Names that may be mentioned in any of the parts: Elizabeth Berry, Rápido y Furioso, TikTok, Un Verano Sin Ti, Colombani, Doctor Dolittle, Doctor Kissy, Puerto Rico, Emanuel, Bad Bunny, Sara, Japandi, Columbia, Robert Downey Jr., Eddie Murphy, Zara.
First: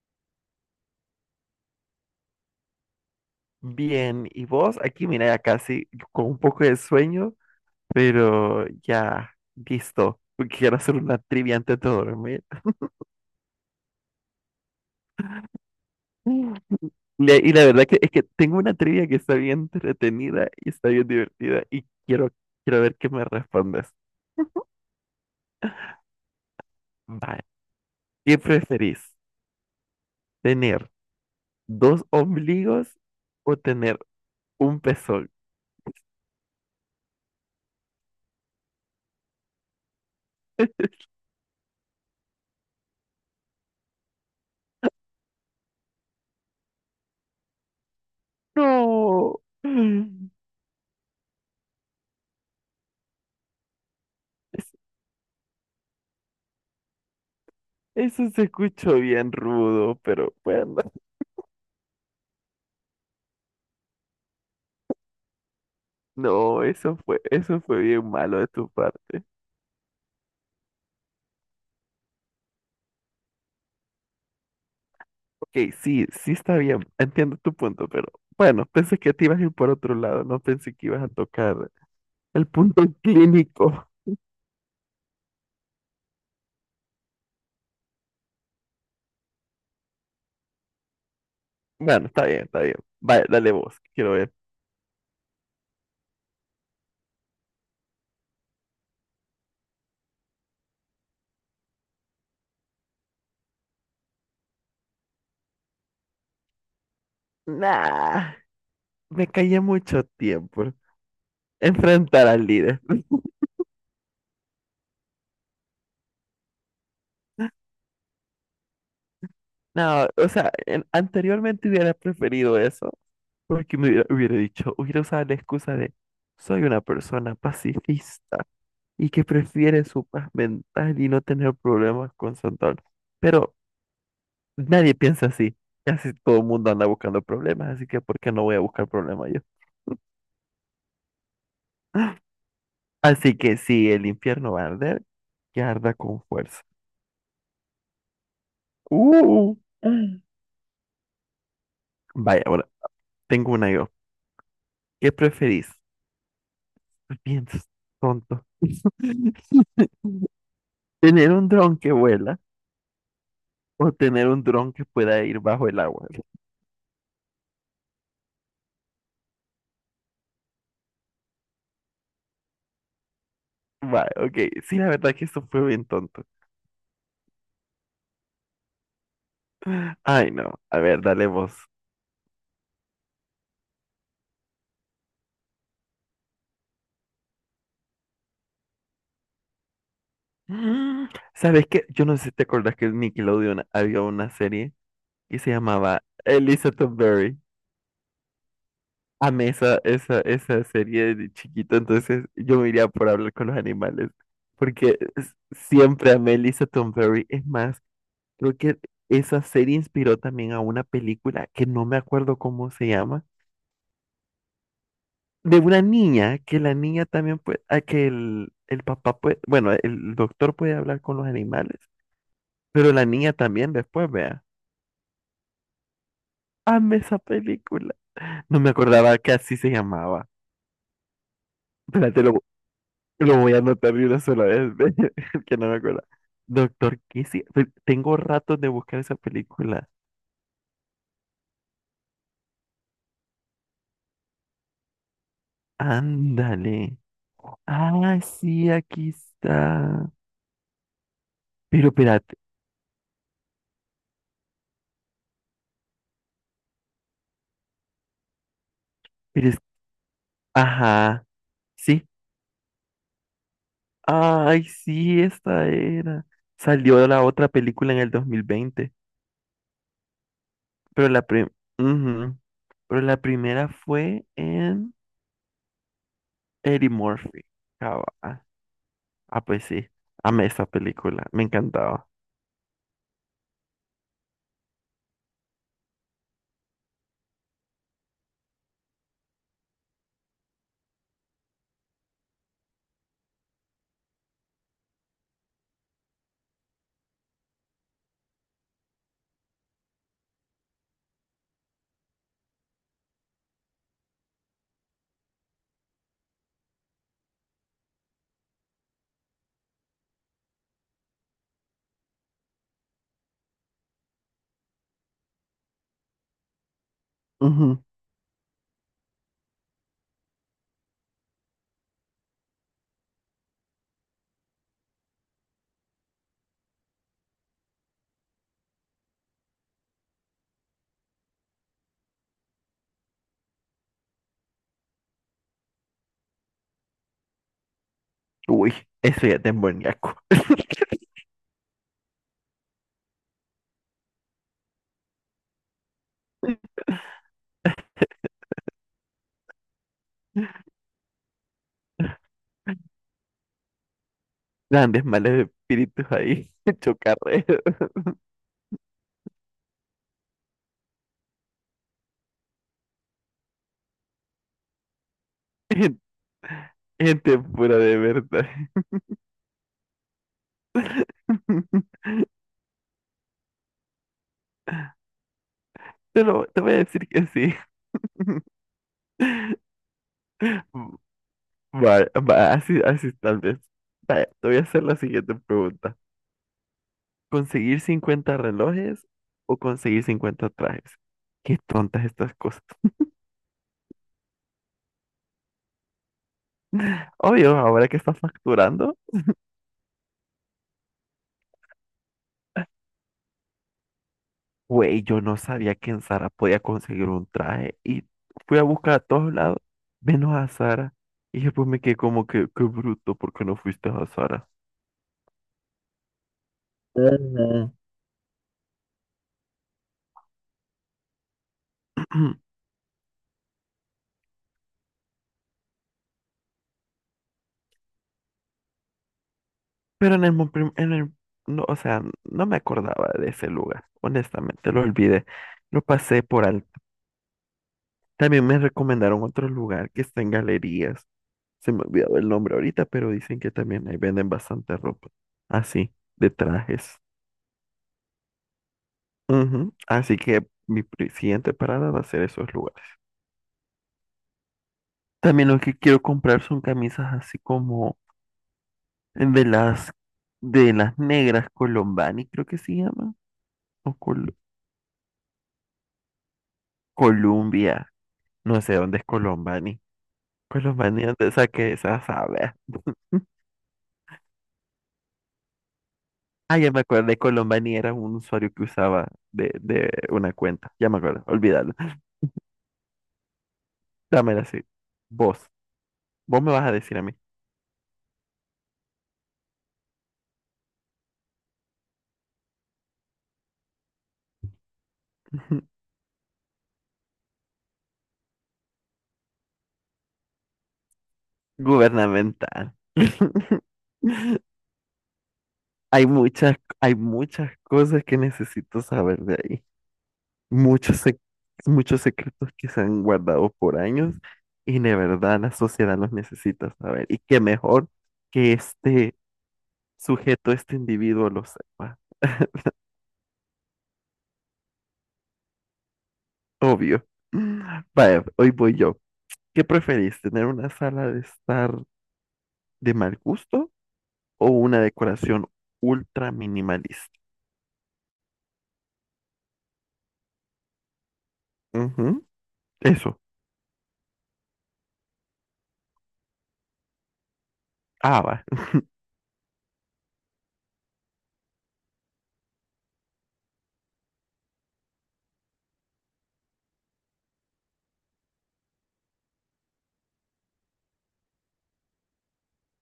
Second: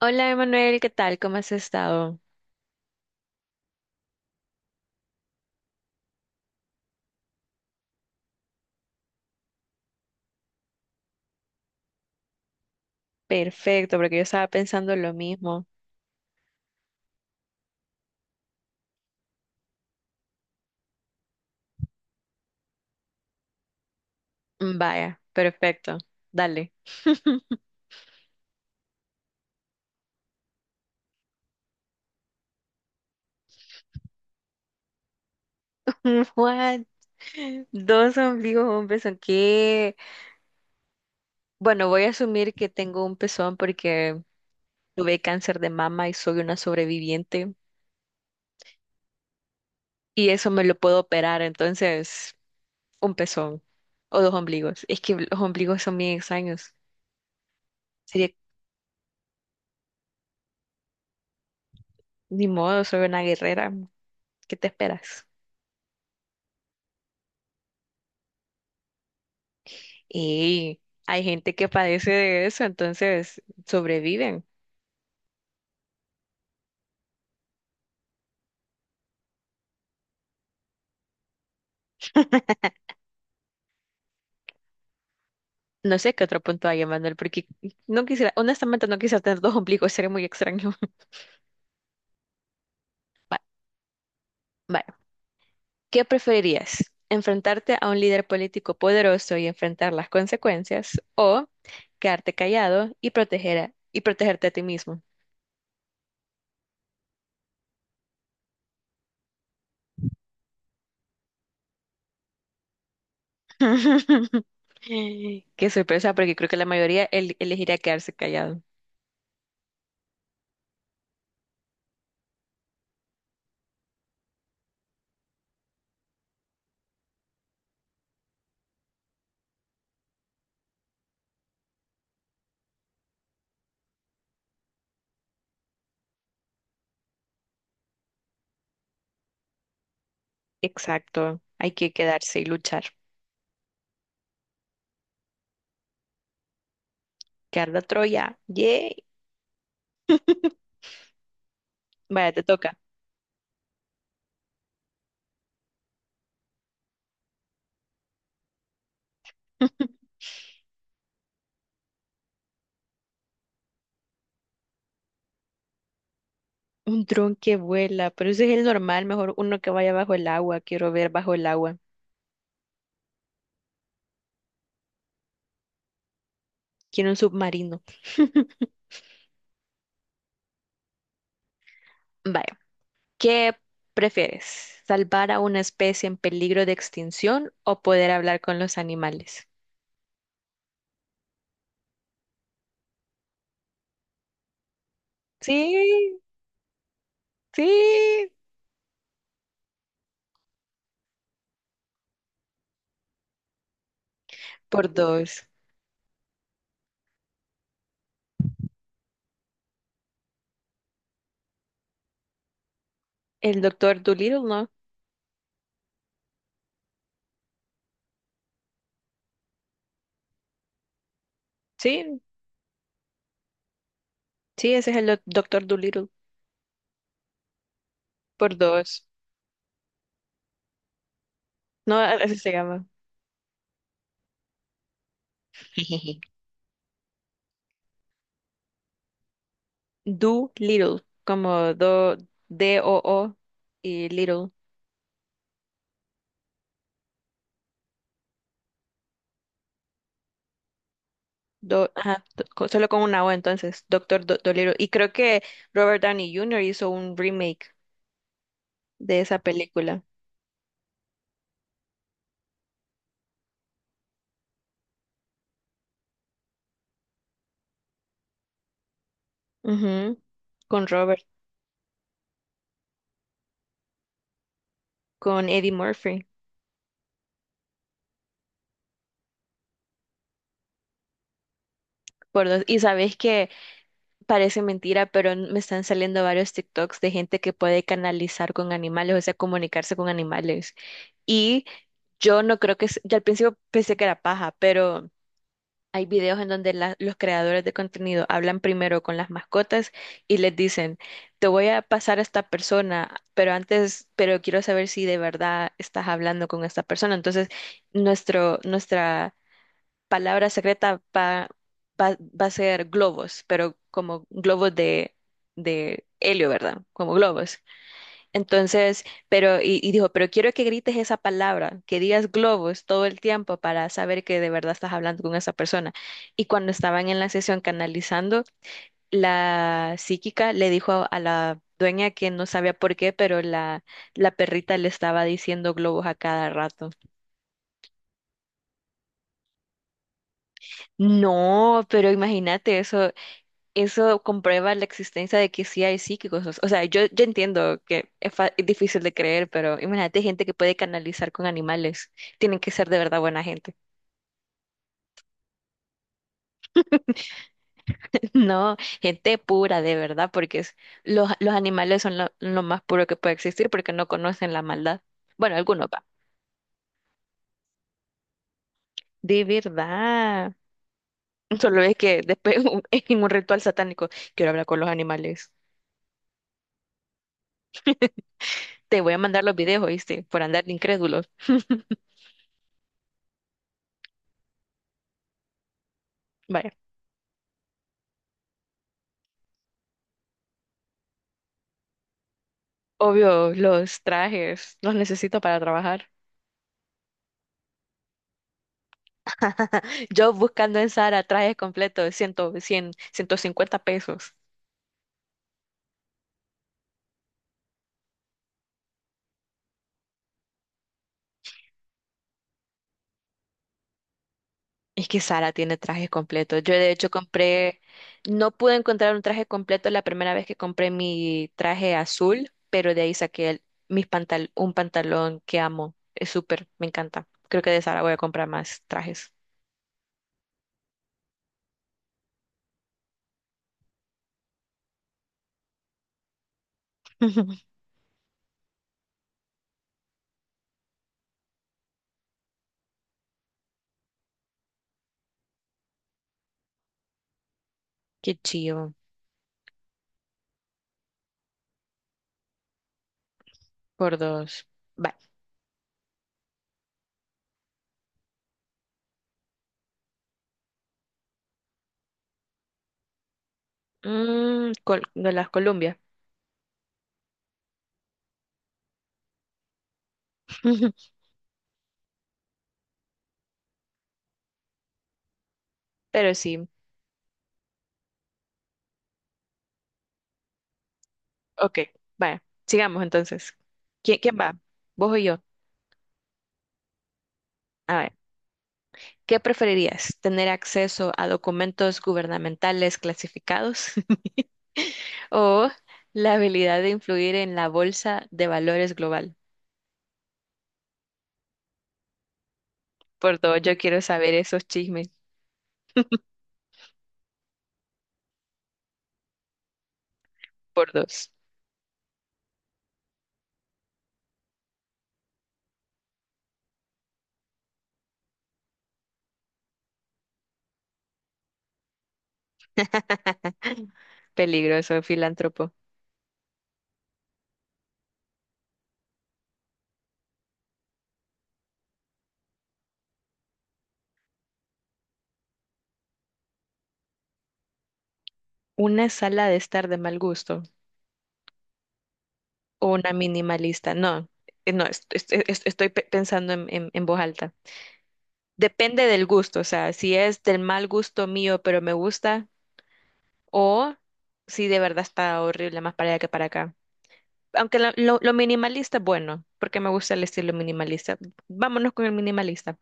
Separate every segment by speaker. Speaker 1: Hola Emanuel, ¿qué tal? ¿Cómo has estado?
Speaker 2: Bien, ¿y vos? Aquí, mira, ya casi con un poco de sueño, pero ya listo, porque quiero hacer una trivia antes de dormir.
Speaker 1: Perfecto, porque yo estaba pensando lo mismo.
Speaker 2: Mm. Y la verdad que es que tengo una trivia que está bien entretenida y está bien divertida y quiero ver qué me respondes.
Speaker 1: Vaya, perfecto. Dale.
Speaker 2: Vale. ¿Qué preferís? ¿Tener dos ombligos o tener un pezón?
Speaker 1: Mm, What? Dos ombligos, un pezón. ¿Qué? Bueno, voy a asumir que tengo un pezón porque tuve cáncer de mama y soy una sobreviviente
Speaker 2: No. Mm.
Speaker 1: y eso me lo puedo operar, entonces un pezón o dos
Speaker 2: Es-
Speaker 1: ombligos. Es que los ombligos son bien extraños.
Speaker 2: Eso
Speaker 1: Sería,
Speaker 2: se escuchó bien rudo, pero bueno.
Speaker 1: ni modo, soy una guerrera. ¿Qué te esperas?
Speaker 2: No, eso fue bien malo de tu parte.
Speaker 1: Y hay gente que padece de eso, entonces sobreviven.
Speaker 2: Ok, sí, sí está bien, entiendo tu punto, pero bueno, pensé que te ibas a ir por otro lado, no pensé que ibas a tocar el punto clínico.
Speaker 1: No sé qué otro punto hay, Emanuel, porque no quisiera, honestamente no quisiera tener dos ombligos, sería muy extraño.
Speaker 2: Bueno, está bien, está bien. Vale,
Speaker 1: Va-
Speaker 2: dale vos, quiero ver.
Speaker 1: Vale, ¿qué preferirías? ¿Enfrentarte a un líder político poderoso y enfrentar las consecuencias o quedarte callado y protegerte a ti mismo?
Speaker 2: Nah, me callé mucho tiempo. Enfrentar al líder.
Speaker 1: Qué sorpresa, porque creo que la mayoría elegiría quedarse callado.
Speaker 2: No, o sea, anteriormente hubiera preferido eso, porque me hubiera dicho, hubiera usado la excusa de, soy una persona pacifista y que prefiere su paz mental y no tener problemas con Santana. Pero nadie piensa así. Casi todo el mundo anda buscando problemas, así que ¿por qué no voy a buscar problemas yo?
Speaker 1: Exacto, hay que quedarse y luchar.
Speaker 2: Así que si el infierno va a arder, que arda con fuerza.
Speaker 1: Que arda Troya, yay.
Speaker 2: Uh, Mm.
Speaker 1: Vaya, te
Speaker 2: Vaya, ahora
Speaker 1: toca.
Speaker 2: tengo una yo. ¿Qué preferís? Piensas, tonto. ¿Tener un dron que vuela o tener un dron que pueda ir bajo el agua?
Speaker 1: Un dron que vuela, pero ese es el normal, mejor uno que vaya bajo el agua. Quiero ver bajo el agua.
Speaker 2: Vale, ok. Sí, la verdad que esto fue bien tonto.
Speaker 1: Quiero un submarino.
Speaker 2: Ay, no. A ver, dale vos.
Speaker 1: Vaya, ¿qué prefieres? ¿Salvar a una especie en peligro de extinción o poder hablar con los animales?
Speaker 2: Mm, ¿Sabes qué? Yo no sé si te acordás que en Nickelodeon había una serie que se llamaba
Speaker 1: Sí,
Speaker 2: Elizabeth Berry.
Speaker 1: sí,
Speaker 2: Amé esa serie de chiquito, entonces yo me iría por hablar con los animales,
Speaker 1: por
Speaker 2: porque
Speaker 1: dos.
Speaker 2: siempre amé Elizabeth Berry. Es más, creo que esa serie inspiró también a una película que no me acuerdo cómo se llama,
Speaker 1: El doctor Dolittle, ¿no?
Speaker 2: de una niña, que la niña también puede, a que el papá puede, bueno, el doctor puede hablar con los animales,
Speaker 1: Sí,
Speaker 2: pero la niña también después, vea.
Speaker 1: sí, ese es el doctor Dolittle,
Speaker 2: Amé esa película.
Speaker 1: por
Speaker 2: No me
Speaker 1: dos.
Speaker 2: acordaba que así se llamaba.
Speaker 1: No,
Speaker 2: Espérate, lo,
Speaker 1: así se llama.
Speaker 2: lo voy a anotar de una sola vez, que no me acuerdo. Doctor Kissy. Tengo ratos de buscar esa película.
Speaker 1: Do como do, D-O-O y Little.
Speaker 2: Ándale. Ah, sí, aquí está. Pero
Speaker 1: Ajá,
Speaker 2: espérate,
Speaker 1: solo con una O entonces, Doctor Dolittle. Y creo que Robert Downey Jr. hizo un remake de esa
Speaker 2: pero es...
Speaker 1: película.
Speaker 2: Ajá, sí. Ay, sí, esta era. Salió la otra película en el 2020,
Speaker 1: Ujú. Con
Speaker 2: pero
Speaker 1: Robert,
Speaker 2: ujú, pero la primera fue en
Speaker 1: con Eddie Murphy.
Speaker 2: Eddie Murphy. Cabal. Ah, pues sí. Amé esa película. Me encantaba.
Speaker 1: Por dos. Y sabes que parece mentira, pero me están saliendo varios TikToks de gente que puede canalizar con animales, o sea, comunicarse con animales. Y yo no creo que, yo al principio pensé que era paja, pero hay videos en donde los creadores de contenido hablan primero con las mascotas y les dicen, te voy a pasar a esta persona, pero antes, pero quiero saber si de verdad estás hablando con esta persona. Entonces, nuestra palabra secreta va a ser globos, pero como globos de helio, ¿verdad? Como globos.
Speaker 2: Ujú.
Speaker 1: Entonces, pero, y dijo, pero quiero que grites esa palabra, que digas globos todo el tiempo para saber que de verdad estás hablando con esa persona. Y cuando estaban en la sesión canalizando, la psíquica le dijo a la dueña que no sabía por qué, pero la perrita le estaba diciendo globos a cada rato.
Speaker 2: Uy, eso ya es demoníaco.
Speaker 1: No, pero imagínate eso, eso comprueba la existencia de que sí hay psíquicos. O sea, yo entiendo que es, es difícil de creer, pero imagínate gente que puede canalizar con animales. Tienen que ser de verdad buena gente.
Speaker 2: Grandes males espíritus ahí. Chocarrero.
Speaker 1: No, gente pura, de verdad, porque es- los animales son lo más puro que puede existir porque no conocen la maldad. Bueno, algunos
Speaker 2: Gen-
Speaker 1: va.
Speaker 2: Gente pura de verdad.
Speaker 1: De verdad. Solo es que después en un ritual satánico quiero hablar con los animales.
Speaker 2: Te voy a decir que sí.
Speaker 1: Te voy a mandar los videos, ¿oíste? Por andar de incrédulos.
Speaker 2: Vale, va, así, así tal vez. Vaya, te voy a hacer la siguiente pregunta.
Speaker 1: Vaya.
Speaker 2: ¿Conseguir 50 relojes o conseguir 50 trajes? Qué tontas estas cosas.
Speaker 1: Obvio, los trajes, los necesito para trabajar.
Speaker 2: Obvio, ahora que estás facturando.
Speaker 1: Yo buscando en Sara trajes completos, de 100 100, 150 pesos.
Speaker 2: Güey, yo no sabía que en Zara podía conseguir un traje y fui a buscar a todos lados, menos a Zara. Y después me quedé como que, qué bruto, ¿por qué no fuiste a Zara?
Speaker 1: Es que Sara tiene trajes completos. Yo de hecho
Speaker 2: Ujú.
Speaker 1: compré, no pude encontrar un traje completo la primera vez que compré mi traje azul, pero de ahí saqué el- mis pantal un pantalón que amo. Es súper, me encanta. Creo que de Sara voy a comprar más trajes.
Speaker 2: Pero en el, mo- prim- en el, no, o sea, no me acordaba de ese lugar, honestamente, lo olvidé, lo pasé por alto. También me recomendaron otro lugar que está en galerías, se me olvidó el nombre ahorita, pero dicen que también ahí venden bastante ropa, así, de trajes.
Speaker 1: Qué chido.
Speaker 2: Ujú. Así que mi siguiente parada va a ser esos lugares.
Speaker 1: Por dos. Vale.
Speaker 2: También lo que quiero comprar son camisas así como de las de las negras Colombani, creo que se llaman, o
Speaker 1: De las Columbia.
Speaker 2: Columbia, no sé dónde es Colombani. Colombani, ¿dónde saqué esa sabe?
Speaker 1: Pero
Speaker 2: Ah,
Speaker 1: sí.
Speaker 2: ya me acordé, Colombani era un usuario que usaba de una cuenta. Ya me acuerdo, olvídalo.
Speaker 1: Ok, vaya, sigamos entonces. ¿Quién, quién
Speaker 2: Dámela
Speaker 1: va?
Speaker 2: así.
Speaker 1: ¿Vos o yo?
Speaker 2: Vos, vos me vas a decir a mí.
Speaker 1: A ver, ¿qué preferirías? ¿Tener acceso a documentos gubernamentales clasificados o la habilidad de influir en la bolsa de valores global?
Speaker 2: Gubernamental.
Speaker 1: Por dos, yo quiero saber esos chismes.
Speaker 2: Hay muchas, hay muchas cosas que necesito saber de ahí.
Speaker 1: Por
Speaker 2: Muchos, sec-
Speaker 1: dos,
Speaker 2: muchos secretos que se han guardado por años y de verdad la sociedad los necesita saber. Y qué mejor que este sujeto, este individuo lo sepa.
Speaker 1: peligroso filántropo.
Speaker 2: Obvio. Vaya, hoy voy yo. ¿Qué preferís, tener una sala de estar de mal gusto o una decoración ultra minimalista?
Speaker 1: ¿Una sala de estar de mal gusto
Speaker 2: Ujú,
Speaker 1: o una
Speaker 2: eso.
Speaker 1: minimalista? No, no, estoy pensando en en voz alta.
Speaker 2: Ah, va.
Speaker 1: Depende del gusto, o sea, si es del mal gusto mío, pero me gusta, o si de verdad está horrible más para allá que para acá. Aunque lo minimalista es bueno, porque me gusta el estilo minimalista. Vámonos con el minimalista.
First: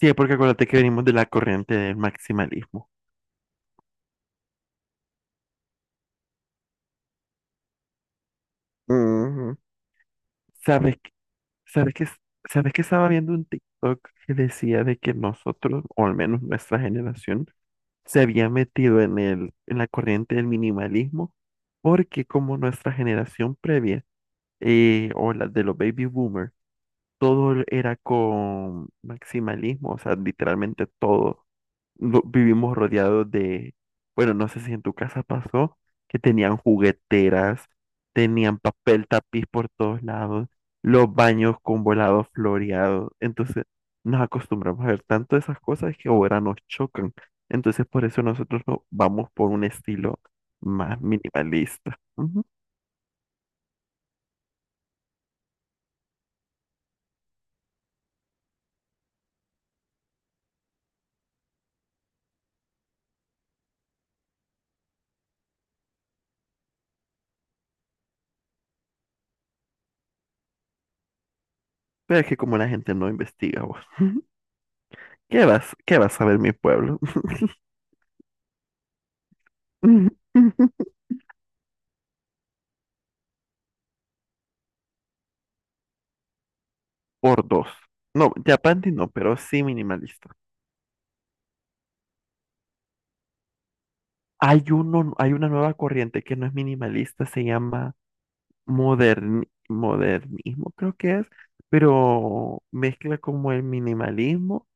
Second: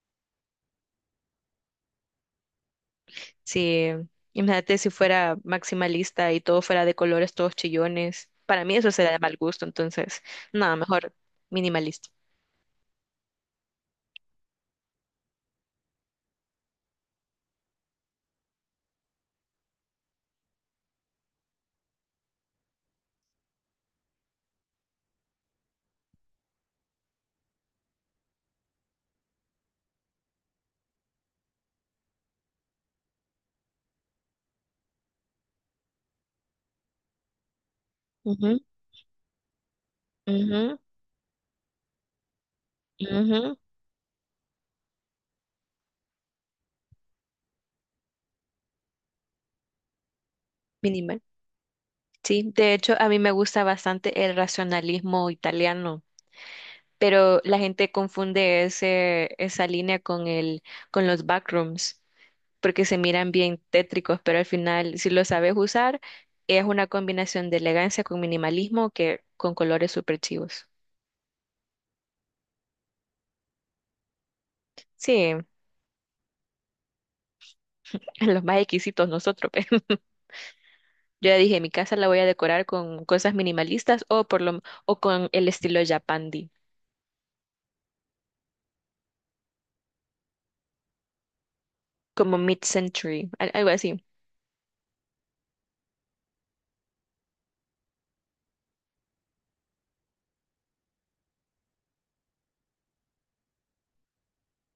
Speaker 2: Sí, porque acuérdate que venimos de la corriente del maximalismo.
Speaker 1: Sí, imagínate si fuera maximalista y todo fuera de colores, todos chillones. Para mí eso sería de mal
Speaker 2: Ujú.
Speaker 1: gusto, entonces, nada,
Speaker 2: ¿Sabes, qué-
Speaker 1: mejor
Speaker 2: sabes que,
Speaker 1: minimalista.
Speaker 2: sabes que estaba viendo un TikTok que decía de que nosotros, o al menos nuestra generación, se había metido en la corriente del minimalismo, porque como nuestra generación previa, o la de los baby boomers, todo era con maximalismo, o sea, literalmente todo. Vivimos rodeados de, bueno, no sé si en tu casa pasó, que tenían jugueteras, tenían
Speaker 1: Ujú,
Speaker 2: papel tapiz por todos lados,
Speaker 1: ujú,
Speaker 2: los baños con volados floreados.
Speaker 1: ujú.
Speaker 2: Entonces, nos acostumbramos a ver tanto esas cosas que ahora nos chocan. Entonces, por eso nosotros vamos por un estilo más
Speaker 1: Minimal.
Speaker 2: minimalista. Ujú.
Speaker 1: Sí, de hecho, a mí me gusta bastante el racionalismo italiano. Pero la gente confunde esa línea con con los backrooms, porque se miran bien tétricos, pero al final, si lo sabes usar, es una combinación de elegancia con minimalismo que con colores súper chivos.
Speaker 2: Pero es que como la gente no investiga, vos,
Speaker 1: Sí,
Speaker 2: ¿qué vas a ver mi pueblo?
Speaker 1: los más exquisitos nosotros. pe. Yo ya dije, mi casa la voy a decorar con cosas minimalistas o con el estilo Japandi,
Speaker 2: Por dos. No, Japandi no, pero sí minimalista.
Speaker 1: como mid-century, algo así.
Speaker 2: Hay uno, hay una nueva corriente que no es minimalista, se llama modernismo, creo que es, pero mezcla como el minimalismo,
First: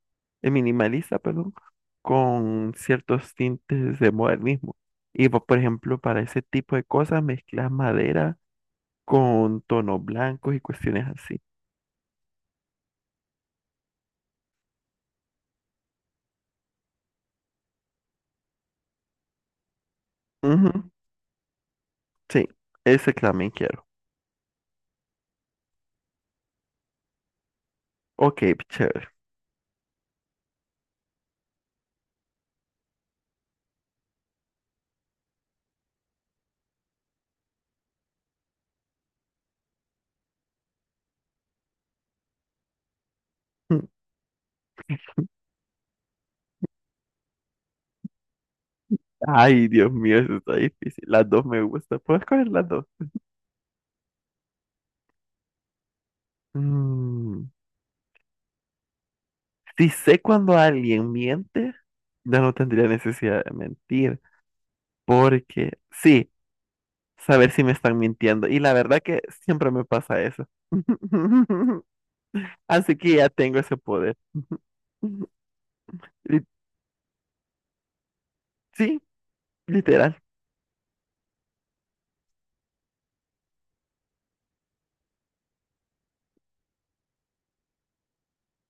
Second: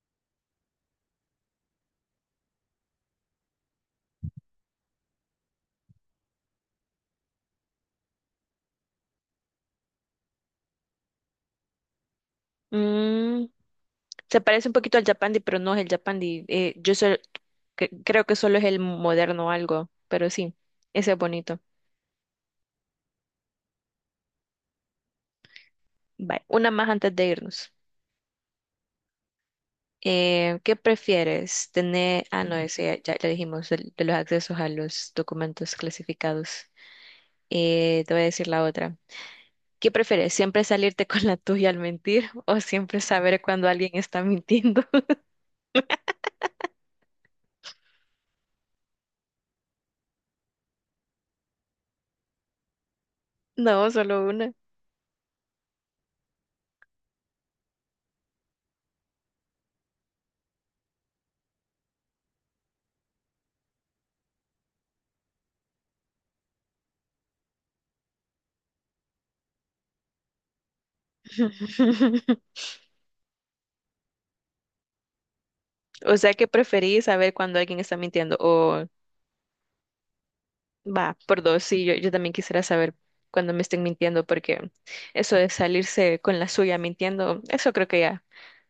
Speaker 2: el minimalista, perdón, con ciertos tintes de modernismo. Y por ejemplo, para ese tipo de cosas mezclas madera con tonos blancos y cuestiones así.
Speaker 1: Mm, Se parece un poquito al Japandi, pero no es el Japandi. Creo que solo es el moderno algo, pero sí,
Speaker 2: Ujú.
Speaker 1: ese es bonito.
Speaker 2: Sí, ese también quiero.
Speaker 1: Vale, una más antes de irnos.
Speaker 2: Ok, chévere.
Speaker 1: ¿Qué prefieres? Tener, no, ese ya dijimos, de, los accesos a los documentos clasificados. Te voy a decir la otra. ¿Qué prefieres? ¿Siempre salirte con la tuya al mentir o siempre saber cuando alguien está mintiendo?
Speaker 2: Ay, Dios mío, eso está difícil. Las dos me gustan. ¿Puedes escoger las dos?
Speaker 1: No, solo una.
Speaker 2: Mm. Si sé cuando alguien miente, ya no tendría necesidad de mentir, porque sí, saber si me están mintiendo. Y la verdad que siempre me pasa eso. Así que ya tengo ese poder.
Speaker 1: O sea,
Speaker 2: Y
Speaker 1: ¿qué preferís saber cuando alguien está mintiendo? O
Speaker 2: sí, literal,
Speaker 1: va, por dos, sí, yo también quisiera saber cuando me estén mintiendo, porque eso de salirse con la suya mintiendo, eso creo que ya,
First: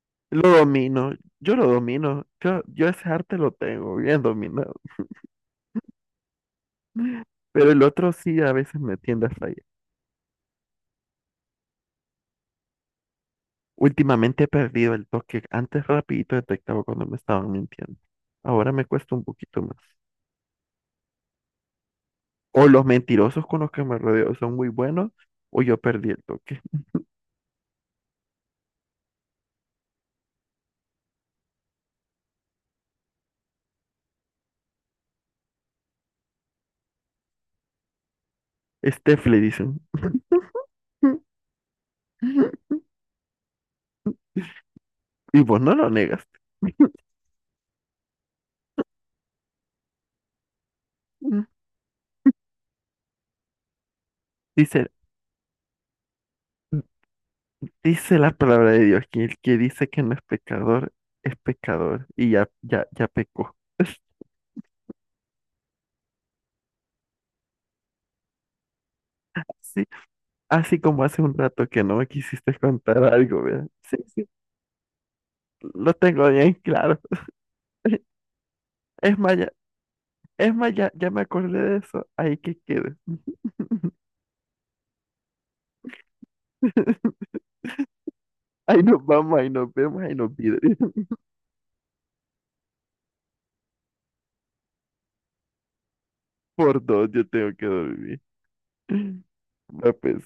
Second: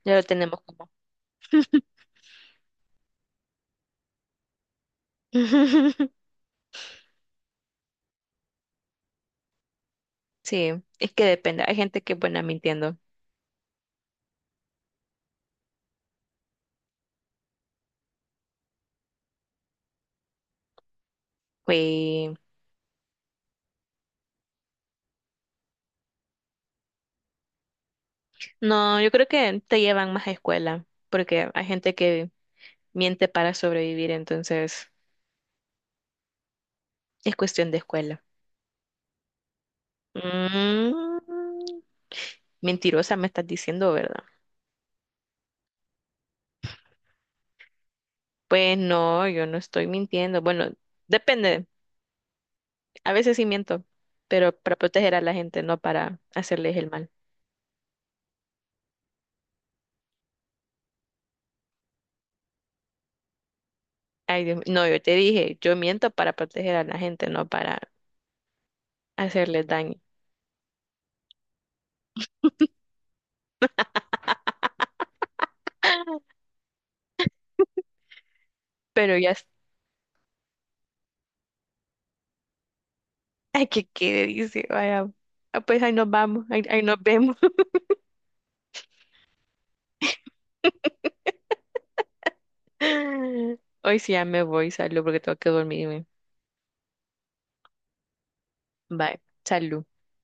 Speaker 1: ya lo
Speaker 2: lo
Speaker 1: tenemos como.
Speaker 2: domino, yo lo domino, yo ese arte lo tengo bien dominado, pero el otro sí a veces me tiende a fallar.
Speaker 1: Sí, es que depende, hay gente que es buena mintiendo.
Speaker 2: Últimamente he perdido el toque, antes rapidito detectaba cuando me estaban mintiendo, ahora me cuesta un poquito más.
Speaker 1: Y
Speaker 2: O los mentirosos con los que me rodeo son muy buenos, o yo perdí el toque.
Speaker 1: no, yo creo que te llevan más a escuela, porque hay gente que miente para sobrevivir, entonces es cuestión de escuela.
Speaker 2: Steph le dicen.
Speaker 1: Mm, mentirosa me estás diciendo, ¿verdad?
Speaker 2: Y vos no lo negas.
Speaker 1: Pues no, yo no estoy mintiendo. Bueno, depende. A veces sí miento, pero para
Speaker 2: Dice,
Speaker 1: proteger a la gente, no para hacerles el mal.
Speaker 2: dice la palabra de Dios, que el que dice que no es pecador, es pecador. Y ya, ya, ya pecó.
Speaker 1: Ay, Dios, mío. No, yo te dije, yo miento para proteger a la gente, no para hacerles
Speaker 2: Sí,
Speaker 1: daño.
Speaker 2: así como hace un rato que no me quisiste contar algo, ¿verdad? Sí, sí, lo tengo bien claro.
Speaker 1: Pero
Speaker 2: Es
Speaker 1: ya,
Speaker 2: más,
Speaker 1: es-
Speaker 2: ya, es más, ya, ya me acordé de eso. Ahí que quede.
Speaker 1: ay, que quede, dice, vaya, pues ahí nos vamos, ahí nos vemos.
Speaker 2: Ahí nos vamos, ahí nos vemos, ahí nos pide.
Speaker 1: Hoy sí ya me voy, salud, porque tengo que dormirme.
Speaker 2: Por dos yo tengo que dormir.
Speaker 1: Bye, salud.
Speaker 2: No, pues,